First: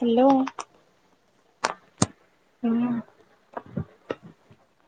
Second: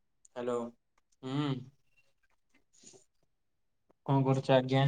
Hello. Hello ହୁଁ। ହୁଁ। ଆଛା ଆଜ୍ଞା।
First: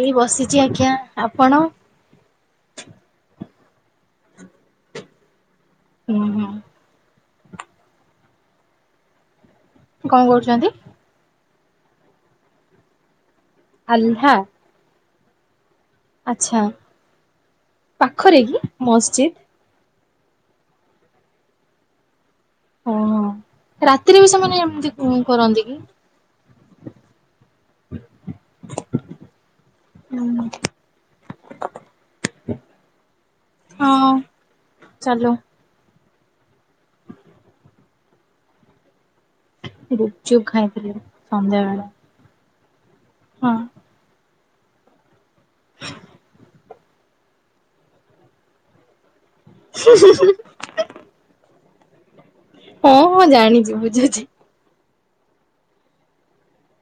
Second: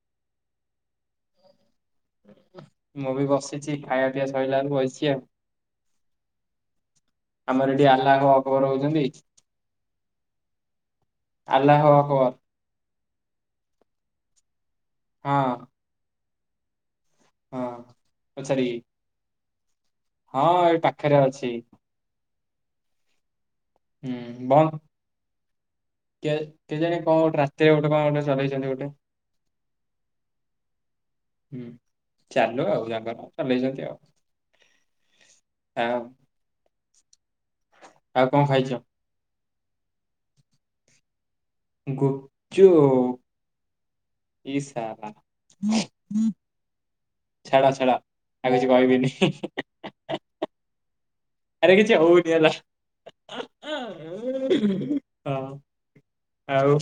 ଏଇ ବସିଛି, ଆଜ୍ଞା ଆପଣ? ମୁଁ ବି ବସିଛି ଖାଇଆ ପିଇଆ ସଇଲାରୁ ବଇଛି ଆଉ। ହୁଁ - ହୁଁ। ଆମର ଏଠି ଆଲ୍ଲା ହୋ ଆକବର ହଉଛନ୍ତି। କଣ କରୁଛନ୍ତି? ଆଲ୍ଲା ହୋ ଆକବର। ଆଲ୍ଲହା। ହଁ। ଆଛା ହଁ। ପାଖରେ କି ପଚାରିକି ମସଜିଦ୍? ହଁ ଏ ପାଖରେ ଅଛି। ଓହୋ ହୁଁ ରାତିରେ ବି ସେମାନେ ବନ୍ଦ ଏମିତି କରନ୍ତି କି? କେ- କେ ଜାଣି କଣ ଗୋଟେ ରାତିରେ ଗୋଟେ କଣ ଗୋଟେ ଚଲେଇଛନ୍ତି ଗୋଟେ। ହୁଁ ହୁଁ ଚାଲୁ ଆଉ [unintelligible] ଆଉ। ଚାଲ। ଆଉ ଆଉ କଣ ଖାଇଛ? ଗୁପଚୁପ ଖାଇଥିଲି ସନ୍ଧ୍ୟାବେଳେ। ଚୁ [unintelligible] ହଁ ଇ ସାରା ଛାଡ଼ ଛାଡ଼ ଆଉ କିଛି କହିବିନି। ଆରେ କିିଛି ହଁ ହଁ ଜାଣିଛି ବୁଝୁଛି। ହଁ ଆଉ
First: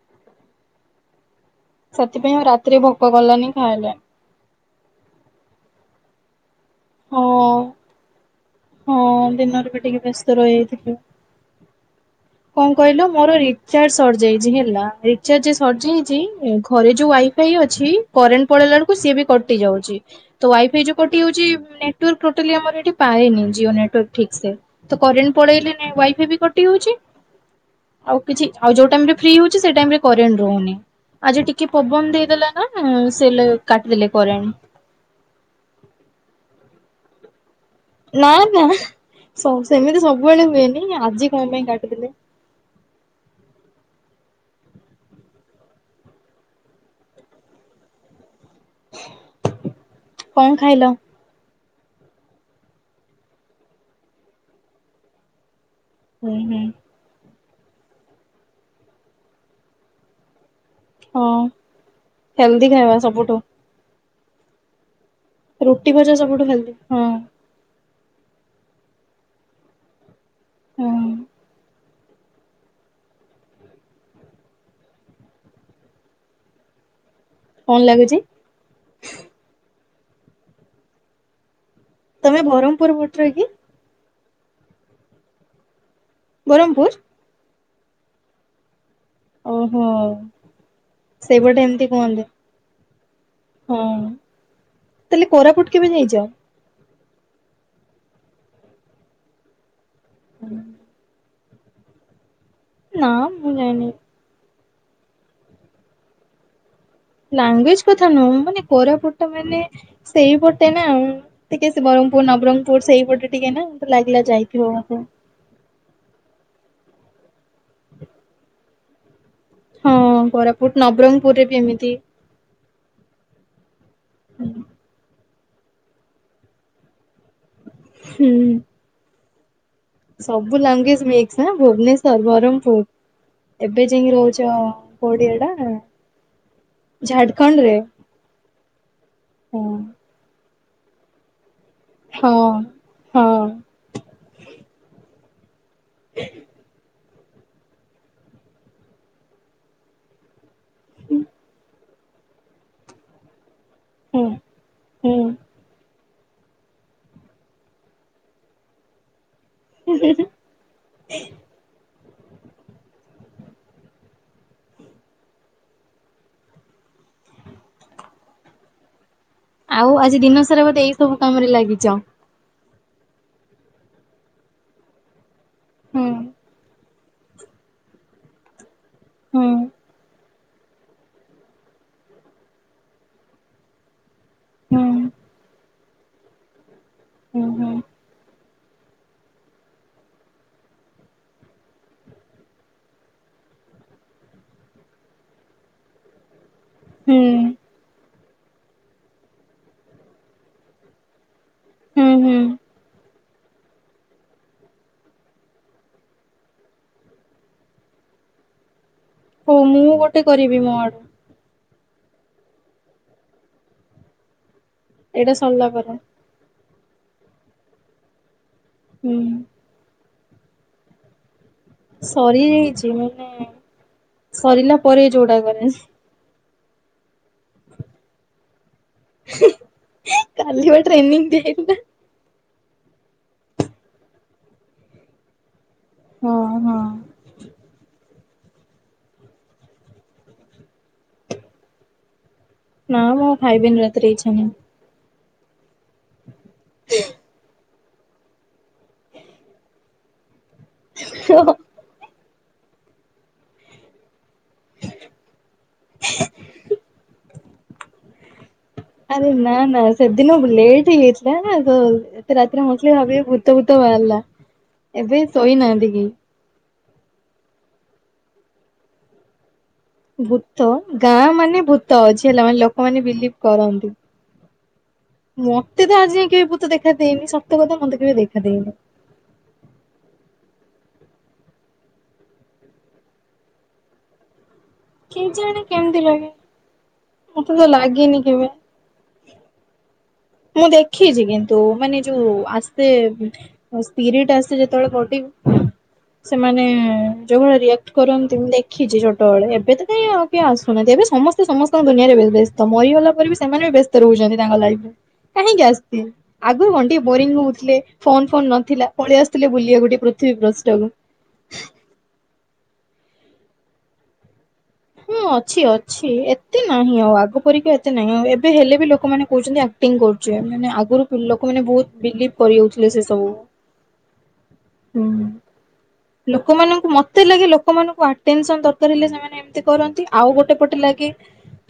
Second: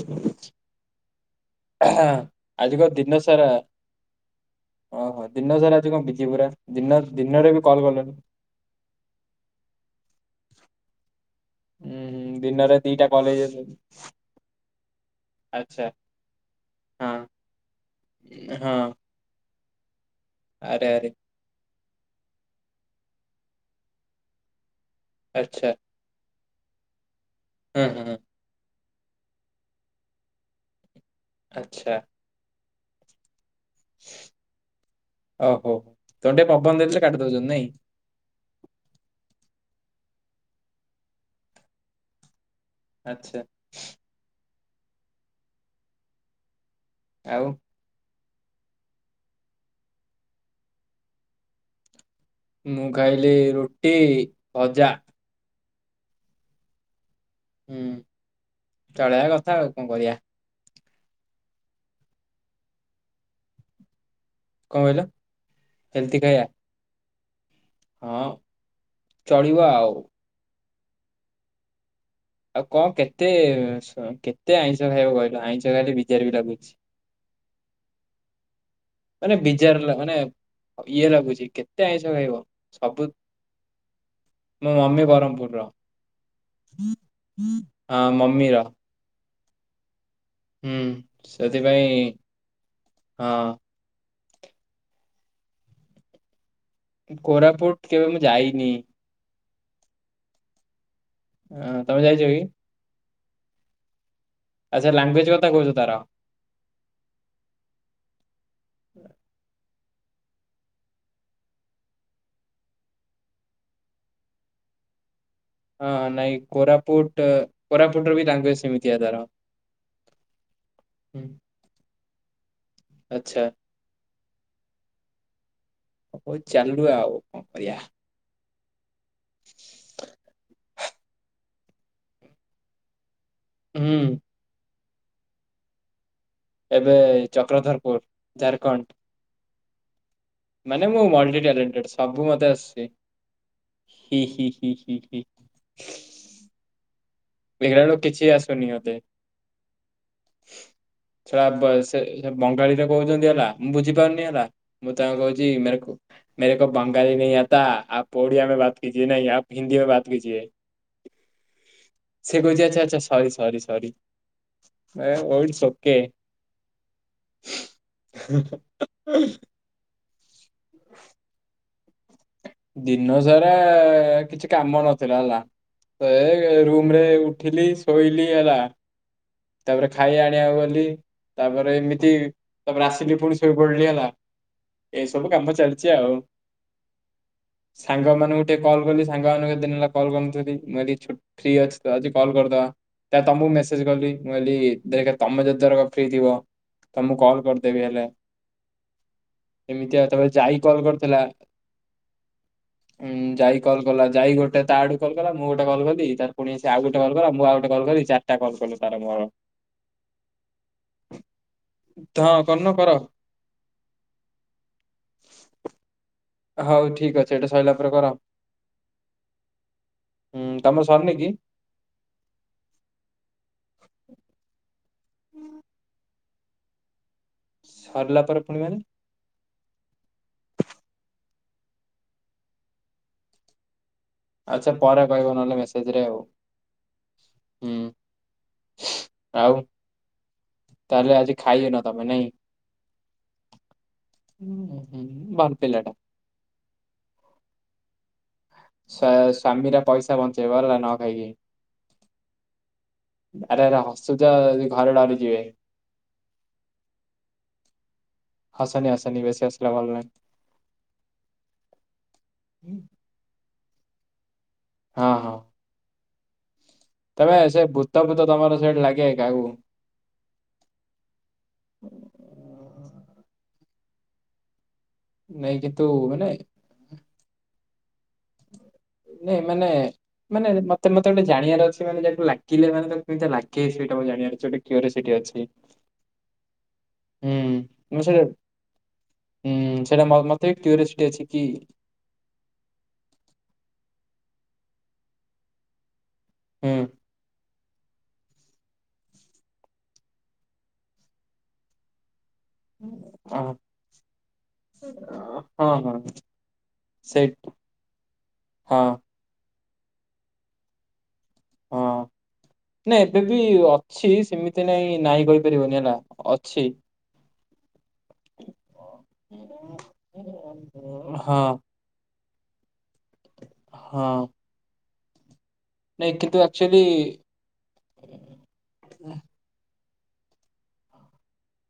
ହଁ ସେଥିପାଇଁ ଆଉ ରାତିରେ ଆଜିିକ ଭୋକ ଦିନ ସାରା କଲାନି ଖାଇଲାନି ଓ ହୋ ଦିନ ସାରା କଣ ବିଜି ପୁରା। ଦିନ ହଁ ଦିନରେ ବି କଲ୍ କଲନି। ହଁ ଦିନରେ ବି ଟିକେ ବ୍ୟସ୍ତ ରହିଯାଇଥିଲି। ଉୁଁ ହୁଁ କଣ ଦିନରେ ଦିଟା କହିଲ କଲ୍ ମୋର ହେଇଯାଉଛନ୍ତି ରିଚାର୍ଜ ସରିଯାଇଛି ହେଲା ରିଚାର୍ଜ ଆଚ୍ଛା ସରିଯାଇଛି ଘରେ ଯୋଉ ହଁ ୱାଇଫାଇ ଅଛି, କରେଣ୍ଟ ପଳେଇଲା ହଁ ବେଳକୁ ସିଏ ବି କଟି ଯାଉଛି ତ ୱାଇଫାଇ ଆରେ ଯୋଉ ଆରେ କଟିଯାଉଛି ନେଟୱର୍କ ଟୋଟାଲି ଆମର ଏଠି ପାଏନି ଜିଓ ନେଟୱର୍କ ଠିକ ସେ ତ କରେଣ୍ଟ ପଳେଇଲେ ଆଚ୍ଛା ନା ୱାଇଫାଇ ବି କଟି ଯାଉଛି, ହଁ ହଁ ହଁ ଆଉ କିଛି ଆଉ ଯୋଉ ଫ୍ରି ହଉଛି ସେ ଟାଇମରେ କରେଣ୍ଟ ରହୁନି ଆଜି ଟିକେ ପବନ ହେଇଦେଲା ନା କାଟିଦେଲେ କରେଣ୍ଟ ଓ ହୋ, ତମର ଟିକେ ପବନ ଦେଇଦେଲେ କାଟି ଦଉଛନ୍ତି ନାଇଁ। ନା ନା ସେମିତି ସବୁବେଳେ ହୁଏନି ଆଜି କଣ ପାଇଁ କାଟୁଥିଲେ। ଆଚ୍ଛା । ଆଉ କଣ ଖାଇଲ? ମୁଁ ଖାଇଲି ରୁଟି ଭଜା। ହୁଁ ହୁଁ। ହୁଁ, ଚଳେଇବା କଥା ଆଉ କଣ କରିବା। ହଁ ହେଲ୍ଦି ଖାଇବା ସବୁଠୁ। କଣ କହିଲ? ରୁଟି ହେଲ୍ଦି ଭଜା ଖାଇବା ସବୁଠୁ ହେଲଦି। ହଁ, ଚଳିବ ଆଉ। ହଁ ଆଉ କଣ କେତେ, କେତେ ଆଇଁଷ ଖାଇବ କହିଲ, ଆଇଁଷ ଖାଇଲେ ବିଜାର ବି ଲାଗୁଛି। [inaudible] କଣ ଲାଗୁଛି? ମାନେ ବିଜାର ଲାଗୁଛି ମାନେ ଇଏ ଲାଗୁଛି କେତ ତମେ ବରହ୍ମପୁର ବଟର କି? ମୁଁ ମମି ବ୍ରହ୍ମପୁର ର ବ୍ରହ୍ମପୁର? ହଁ ମମି ର ଓ ହୋ । ସେଇପଟେ ଏମତି ସେଥିପାଇଁ କୁହନ୍ତି ହଁ। ତାହେଲେ କୋରାପୁଟ କେବେ ନେଉଛ? କୋରାପୁଟ କେବେ ମୁଁ ଯାଇନି। ହୁଁ [inaudible] ହ ତମେ ଯାଇଛ କି? ନା ମୁଁ ଯାଇନି। ଆଚ୍ଛା, ଲାଙ୍ଗୁଏଜ କଥା କହୁଛ ତାର। ଲାଙ୍ଗୁଏଜ କଥା ନୁହଁ, ମାନେ କୋରାପୁଟ ଟା ମାନେ ସେଇପଟେ ନା ଟିକେ ସେ ବ୍ରହ୍ମପୁର, ନବରଙ୍ଗପୁର ସେଇପଟେ ଟିକେ ନା ମତେ ଲାଗିଲା ଯାଇଥିବ ବୋଧେ। ହଁ ନାଇଁ କୋରାପୁଟ, କୋରାପୁଟ ର ବି ଲାଙ୍ଗୁଏଜ ସେମିତି ତାର। ହଁ, କୋରାପୁଟ ହୁଁ, ନବରଙ୍ଗପୁରରେ ବି ଏମିତି। ଆଚ୍ଛା । ହୁଁ । ହଉ ଚାଲୁ ଆଉ କଣ କରିବା। ହୁଁ [inaudible] ସବୁ ଲାଙ୍ଗୁଏଜ ମିକ୍ସ, ଭୁବନେଶ୍ଵର, ବ୍ରହ୍ମପୁର। ଏବେ ହୁଁ ଯାଇକି ରହୁଛ କଉଠି ଏଟା? ଏବେ ଝାଡ଼ଖଣ୍ଡରେ? ଚକ୍ରଧରପୁର, ଝାରଖଣ୍ଡ। ହଁ। ମାନେ, ମୁଁ ମଲଟି ଟ୍ୟାଲେଣ୍ଟେଡ ସବୁ ମତେ ଆଶୁଛି ହଁ ହି ହି ହି ହି ହି। [unintelligible] ଦେଖିଲା ବେଳକୁ କିଛି ଆସୁନି ମୋତେ, ସାବାସ୍। ସେ ବଙ୍ଗାଳୀରେ କହୁଛନ୍ତି ହେଲା, ମୁଁ ହୁଁ ବୁଝିପାରୁନି ହେଲା, ମୁଁ ତାଙ୍କ ହୁଁ। କହୁଛି ମେରେକୋ। ମେରେକୋ ବଙ୍ଗାଳୀ ନଇ ଆତା, ଆପ ଓଡ଼ିଆ ମେ ବାତ କିଯିଏ ନା ୟା ହିନ୍ଦୀ ମେ ବାତ କିଜିଏ। ସେ କହିଛି, ଆଚ୍ଛା, ଆଚ୍ଛା, sorry sorry sorry, oh it's okay. [inaudible] ଆଉ ଆଜି ଦିନ ସାରା ବୋଧେ ଏଇ ସବୁ କାମରେ ଲାଗିଚ। ଦିନ ସାରା କିଛି କାମ ନଥିଲା ହେଲା ହୁଁ ତ ଏ ରୁ ମ ରେ ଉଠିଲି ଶୋଇଲି ହେଲା ହୁଁ ତାପରେ ଖାଇବା ଆଣିବାକୁ ଗଲି ତାପରେ ଏମିତି ତାପରେ ଆସିଲି ପୁଣି ଶୋଇ ପଡିଲି ହେଲା। ହୁଁ ଏ ସବୁ କମ ଚାଲଚି ଆଉ। ହୁଁ ହୁଁ ସାଙ୍ଗ ମାନଙ୍କୁ ଟିକେ କଲ୍ କଲି ସାଙ୍ଗ ମାନଙ୍କ କେତେ ଦିନ ହେଲା କଲ କରିନଥିଲି ମୁଁ ଆଜି ଛୁଟ ଫ୍ରି ଅଛି ତ ଆଜି କଲ୍ କରିଦବା। ତା ତମକୁ ମେସେଜ କଲି ମୁଁ କହିଲି ଦେଖେ ତମେ ଯେତେଥରକ ଫ୍ରି ଥିବ ତ ହୁଁ। ମୁଁ କଲ କରିଦେବି ହେଲେ। ଏମିତି ଆଉ ତାପରେ ଯାଇ କଲ କରିଥିଲା। ହୁଁ ହୁଁ। ଉ ଯାଇ କଲ କଲା ଯାଇ ଗୋଟେ ତା ଆଡୁ କଲ୍ କଲା ମୁଁ ଗୋଟେ କଲ କଲି ତା ପୁଣି ସେ ଆଉ ଗୋଟେ କଲ କଲା ମୁଁ ଆଉ ଗୋଟେ କଲ କଲି। ରି ଚାରିଟା କଲ କଲୁ। ତାର ମୋର। ହଉ ମୁଁ ଗୋଟେ କରିବି ମୋ ଆଡୁ। ହଁ କରୁନ କର। ଏଟା ସରଲା ପରେ। ହଉ ଠିକ ଅଛି ଏଇଟା ସରିଲା ପରେ କର। ହୁଁ। ହୁଁ ତମର ସରନି କି? ସରିଯାଇଚି ମାନେ ସରିଲା ପରେ ଯୋଉଟା କରେ। ସରିଲା ପରେ ପୁଣି ମାନେ କାଲି ବା ଟ୍ରେନିଂ ଦିଆ ହେଇଥିଲା। ଆଚ୍ଛା ପରେ କହିବ ନହେଲେ ମେସେଜ ରେ ଆଉ ହଁ ହଁ। ହୁଁ। ଆଉ ତାହେଲେ ଆଜି ଖାଇନ ତମେ ନାଇଁ। ନା ମୁଁ ଖାଇବିନି ରାତିରେ ଇଚ୍ଛା ନାହିଁ। ମୁଁ ଭଲ ପିଲାଟା। [inaudible] ସା ସ୍ଵାମୀର ପଇସା ବଞ୍ଚେଇବ ହେଲା ନ ଖାଇକି। ଆରେ ଆରେ ହସୁଚ ଘରେ ଡରି ଯିବେ। [inaudible] ଆରେ ନା ନା ସେଦିନ ଲେଟ୍ ହେଇଯାଇଥିଲା ନା ତ ଏତେ ରାତିରେ ନାହିଁ। ହସିଲେ ଭାବିବେ ଭୂ ଭୁତ ଫୁତ ବାହାରିଲା ହଁ ଏବେ ହଁ ଶୋଇନାହାନ୍ତି କି। ତମେ ସେ ଭୂତ ଫୂତ ତମର ସିଆଡ଼େ ଲାଗେ କାହାକୁ। ଭୂତ ଗାଁ ମାନେ ଭୂତ ଅଛି ହେଲା ମାନେ ଲୋକମାନେ ବିଲିଭ କରନ୍ ତି, ନାଇଁ କିନ୍ତୁ ମତେ ତ ଆଜି ମାନେ ଯାଏଁ କେବେ ଭୂତ୍ ଦେଖାଦେଇନି ସତ କଥା ମତେ କେବେ ଦେଖା ଦେଇନି। ନାଇ ମାନେ ମାନେ ମ ମ ମତେ ଗୋଟେ ଜାଣିବାର ଅଛି ମାନେ ଯଦି ଲାଗିଲେ ମାନେ ତାକୁ କେମିତି ଲାଗେ ସେଇଟା ମତେ ଜାଣିବାର ଅଛି ଗୋଟେ। କ୍ୟୁରିସିଟି ଅଛି। କେଜାଣି କେମିତି ଲାଗେ? ହୁଁ ମୋତେ ତ ମୁଁ ଲାଗିନି ସେଇଟା କେବେ। ହୁଁ ସେଇଟା ମ- ମତେ ବି ମୁଁ କ୍ୟୁରିସିଟି ଦେଖିଚି ଅଛି କି କିନ୍ତୁ ମାନେ ଯୋଉ ଆସବେ ସ୍ପିରିଟ ଆସେ ଯେତେବେଳେ ବଡି କୁ ସେମାନେ ହୁଁ। ଯୋଉ ଭଳିଆ ରିଆକ୍ କରନ୍ତି ମୁଁ ଦେଖିଚି ଛୋଟବେଳେ ଏବେ ତ କାଇଁ ଆଉ କିଏ ଆସୁନାହାନ୍ତି ଏବେ ସମସ୍ତେ ସମସ୍ତଙ୍କ ଦୁନିଆରେ ବେ ବ୍ୟ ତ ମରିଗଲା ପରେ ବି ଅଁ, ସେମାନେ ବି ବ୍ୟସ୍ତ ରହୁଚନ୍ତି ତାଙ୍କ ଲାଇଫରେ। କାହିଁକି ହଁ ହଁ ଆସିଥିଲି ଆଗରୁ ଅଣ୍ଡି ସେଇ ବୋରିଙ୍ଗ ହଉଥିଲେ ଫୋନ ଫୋନ ହଁ। ନଥିଲା ପଳେଇ ଆସୁଥିଲେ। ବୁଲିବା ଗୋଟେ ପୃଥିବୀ ପୃଷ୍ଠ କୁ। ହଁ ନା ଏବେ ବି ଅଛି ସେମିତି ନାଇଁ ହଁ ନାଇଁ ଅଛି କହିପାରିବନି ହେଲା ଅଛି ଅଛି। ଏତେ ନାହିଁ ଆଉ ଆଗ ପରିକା ଏତେ ନାହିଁ ଆଉ ଏବେ ହେଲେ ବି ଲୋକମାନେ କହୁଚନ୍ତି ଆକଟିଙ୍ଗି କରୁଚି ମାନେ ଆଗରୁ ହଁ ଲୋକମାନେେ ବହୁତ ବିଲିଭ୍ କରି ଯାଉଥିଲେ ସେ ସବୁ ହଁ ହୁଁ। ନାଇଁ କିନ୍ତୁ ଆକ୍ଚୁଆଲି ଲୋକମାନଙ୍କୁ ମତେ ଲାଗେ ଲୋକମାନଙ୍କୁ ଅଟେନ୍ଶନ ଦରକାର ହେଲେ ସେମାନେ କରନ୍ତି ଆଉ ଗୋଟେ ପଟେ ଲାଗେ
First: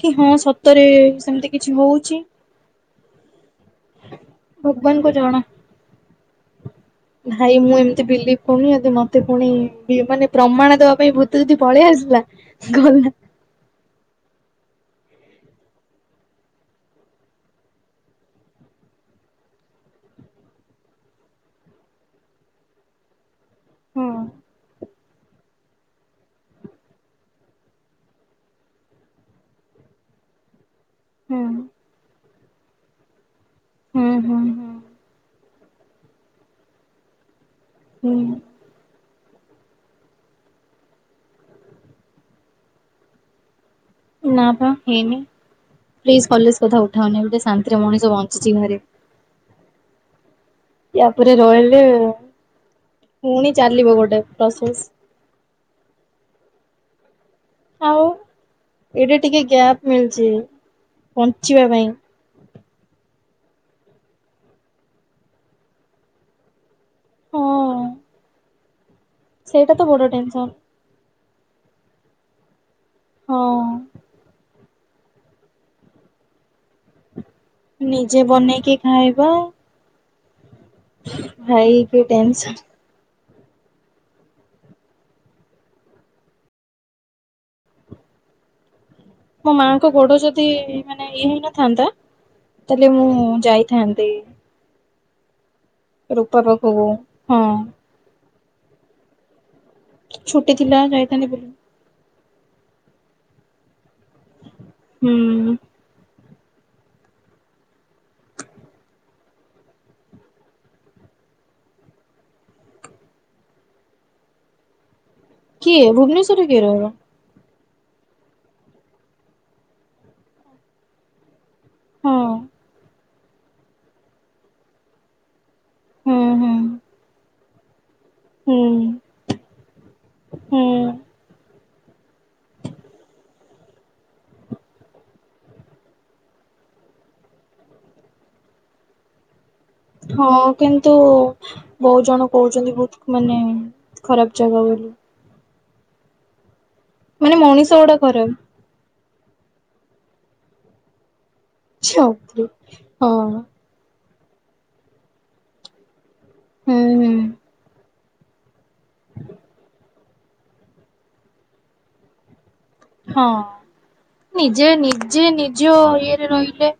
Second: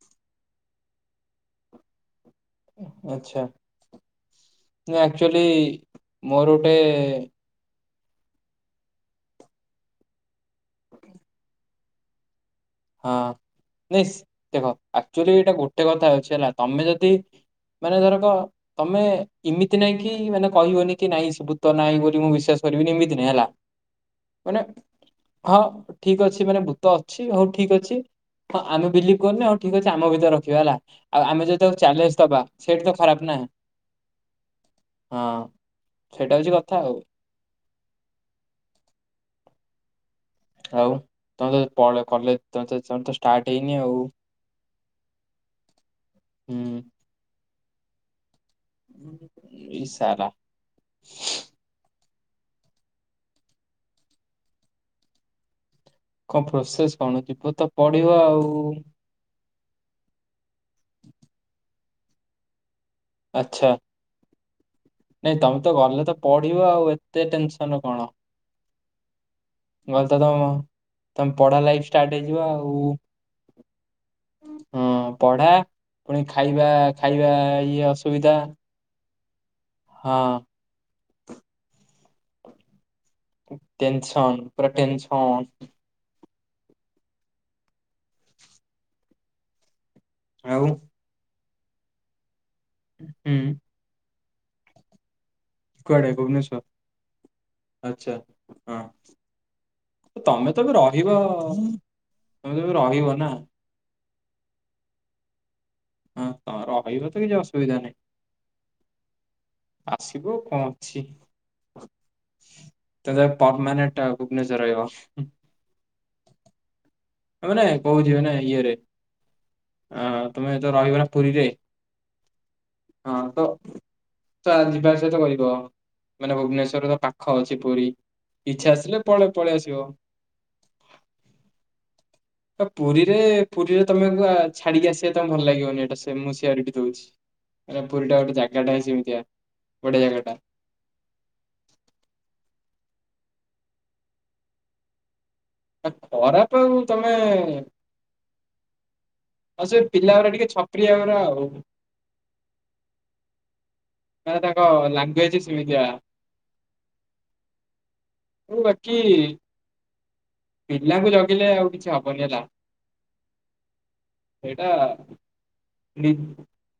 କି ହଁ ସତରେ ସେମିତି କିଛି ହୋଉଛି। ଆଚ୍ଛା। ଭଗବାନଙ୍କୁ ଜଣା। ଆକ୍ଚୁଆଲି ମୋର ଗୋଟେ ବିଲଭ କରୁନି ଯଦି ମତେ ପୁଣି ମାନେ ବି ପ୍ରମାଣ ଦବା ପାଇଁ ଭୂତ ଯଦି ପଳେଇ ଆସିଲା ଗଲା। ହଁ ନି ଦେଖ ଆକ୍ଚୁଆଲି ଏଇଟା ଗୋଟେ କଥା ଅଛି ହେଲା ତମେ ଯଦି ମାନେ ଧରକ ତମେ ଏମିତି ନାଇଁ କି ମାନେ କହିବନି କି ନାଇଁ ସେ ଭୁତ ନାଇଁ ବୋଲି ମୁଁ ବିଶ୍ୱାସ ସରିଵି ମିତି ହେଲା ହୁଁ ମାନେ ହଁ ଠିକ ଅଛି ମାନେ ଭୂତ ଅଛି ହୋଉ ଠିକ ଅଛି ହଁ ଆମେ ବିଲିଭ କରୁନୁ ଆଉ ଠିକ ଅଛି ଆମ ଭିତରେ ରଖିବା ହେଲା ଆଉ ଆମେ ଯଦି ତାକୁ ହୁଁ ଚ୍ୟାଲେଞ୍ଜ ଦବା ସେଇଠି ତ ଖରାପ ନା ହୁଁ ହୁଁ ହୁଁ। ହଁ ସେଇଟା ହୋଉଛି କଥା ଆଉ। ହୁଁ। ଆଉ ତମେ ତ ପଳ କଲେଜ ତ ଷ୍ଟାର୍ଟ ହେଇନି। ଆଉ ନା ପା ହେଇନି ପ୍ଲିଜ କଲେଜ କଥା ହୁଁ। ଉଠାଉନି ଗୋଟେ ଶାନ୍ତିରେ ମଣିଷ ବ ଚିମି ରେ ଏଇ ସାରା [inaudible] ୟାପରେ ରହିଲେ ପୁଣି ଚାଲିବ ଗୋଟେ ପ୍ରସେସ। କଣ ପ୍ରୋସେସ କଣ? ଯିବ ତ ଆଉ ପଢିବ ଏଇଟା ଟିକେ ଗ୍ୟାପ ମିଳିଛି ବଞ୍ଚିବା ପାଇଁ। ଆଚ୍ଛା। ନାଇଁ ତମେ ତ ଗଲେ ତ ପଢିବ ଆଉ ଏତେ ଟେନସନ ହଁ କଣ? ସେଇଟା ତ ବଡ ଟେନ୍ସନ୍। ତମେ ପଢା ଲାଇଫ ଷ୍ଟାର୍ଟ ହେଇଯିବ ଆଉ ହଁ। ହୁଁ ପଢା ପୁଣି ଖାଇବା ଖାଇ ନିଜେ ବନେଇକି ଖାଇବା ହଁ। ଭାଇ କି ଟନସନ୍। ଟେନସନ୍ ପୁରା ଟେନସନ୍। ମୋ ମାଙ୍କ ଗୋଡ ଯଦି ଆଉ ମାନେ ଇଏ ହେଇନଥାନ୍ତା ତାହେଲେ ମୁଁ ହୁଁ ଯାଇଥାନ୍ତି। କୁଆଡେ ରୂପା ଭୁବନେଶ୍ଵର ପାଖକୁ ହଁ [inaudible] ଆଚ୍ଛା ହଁ। ଛୁଟି ତମେ ତ ବି ଥିଲା ରହିବ, ଯାଇଥାନ୍ତି ବୁଲି ତମେ ତ ବି ରହିବ ନା। [inaudible] ହୁଁ। ହଁ ତୋମର ରହିବ ତ କିଛି ଅସୁବିଧା ନାହିଁ। [inaudible] ଆସିବୁ କଣ ଅଛି। [inaudible] ତ ତମେ ମାନେ ଟ ଭୁବେଶ୍ୱର ରେ ରହିବ। କିଏ ଭୁବନେଶ୍ୱରରେ କିଏ ରହିବ? ମାନେ କହୁଚି ମାନେ ଇଏରେ ଆ ତମେ ତ ରହିବ ନା ପୁରୀରେ। ହଁ। ହଁ ତ ତ ଯିବା ସହିତ କରିବ ହୁଁ ମାନେ ହୁଁ ଭୁବନେଶ୍ଵରର ପାଖ ଅଛି ସେପରି ହୁଁ ଇଚ୍ଛା ଆସିଲେ ପଳେ ପଳେଇ ଆସିବ। ହୁଁ ତ ପୁରୀରେ ପୁରୀରେ ତମେକା ଛାଡିକି ଆସିବା ତମେ ଭଲ ଲାଗିବନି ଏଇଟା ସେ ମୁଁ ସିଆରିଟି ଦୋଉଛି । ପୁରୀ ଟା ଗୋଟେ ଜାଗାଟା ସେମିତିଆ । ହଁ କିନ୍ତୁ ବହୁତ ଜଣ କହୁଛନ୍ତି ବହୁତ ମାନେ ଖରାପ ଜାଗା ବୋଲି ଏ ଖରାପ ଆଉ ତମେ ମାନେ ମଣିଷ ଗୋଡା ଖରାପ। ଆଉ ସେ ପିଲା ଗରା ଟିକେ ଛପରିିଆ ଗରା ଆଉ । ଛପ୍ରି ହଁ । ଏରା ତାଙ୍କ ଲାଙ୍ଗୁଏଜେ ସେମିତିଆ। ହୁଁ ହୁଁ। ମୁଁ ରକି ପିଲାଙ୍କୁ ଜଗିଲେ ଆଉ କିଛି ହବନି ହେଲା। ହଁ ସେଇଟା ନିଜେ ନିଜେ ନିଜ ନି ଇଏରେ ରହିଲେ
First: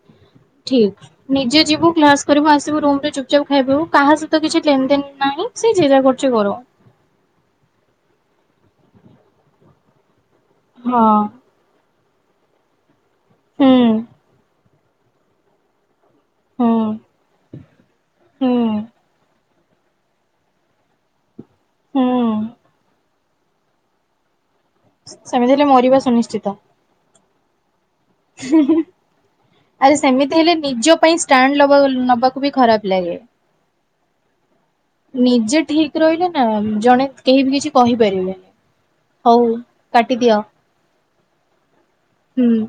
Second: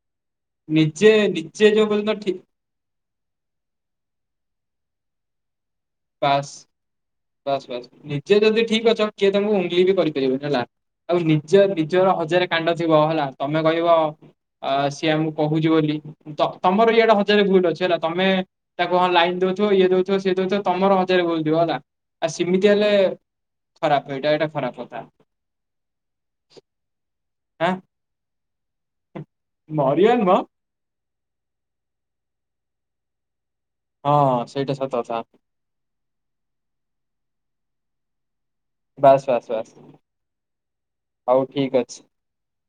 ଠିକ୍ ନିଜେ ନିଜେ ଯୋଉ ଯିବୁ ପର୍ଯ୍ୟନ୍ତ କ୍ଲାସ ଠିକ କରିବୁ ଆସିବୁ ରୁମରେ ଚୁପଚାପ୍ ଖାଇବୁ କାହା ସହିତ କିଛି ଲେନଦେନ୍ ନାହିଁ ସିଏ ଯିଏ ଯାହା କରୁଚି କରୁ। ବାସ ବାସ୍ ନିଜେ ଯଦି ଠିକଅଛ କିଏ ତମକୁ ଉଙ୍ଗଲି ବି କରିପାରିବନି ହେଲା ହଁ ଆଉ ନିଜେ ନି ଜର ହଜାରେ କାଣ୍ଡ ଥିବ ହେଲା ତମେ ହୁଁ କହିବ ଅ-ସିଏ ଆମକୁ କୋହୁଚି ବୋଲି ତ ହୁଁ ତମର ଇଆଡେ ହଜାରେ ଭୁଲ ଅଛି ହେଲା ତମେ ହୁଁ ତାକୁ ହଁ ଲାଇନ ଦୋଉ ଥୁବ ଇଏ ଦୋଉଥୁବ ସିଏ ଦୋଉଥୁବ ତମର ହଜାରେ ଭୁଲ ଥିବ ହେଲା ହୁଁ। ଆ ସେମିତି ହେଲେ ଖରାପ ଏଇଟା ଏଟା ସେମିତି ହେଲେ ମରିବ ସୁନିଶ୍ଚିତ। ଆଁ? ହୁଁ ହୁଁ ଆରେ ମରିବା ନୁହଁ ସେମିତି ହେଲେ ନିଜ ପାଇଁ ଷ୍ଟାଣ୍ଡ ଲବ-ନବା କୁ ବି ଖରାପ ଲାଗେ ହଁ ସେଇଟା ସତ କଥା ନିଜେ ଠିକ ରହିଲେ ନା ଜଣେ କେହି ବି କିଛି କହିପାରିବେନି ବାସ୍ ହୋଉ କାଟିଦିଅ। ହୋଉ ଠିକ୍ ଅଛି। ହୁଁ।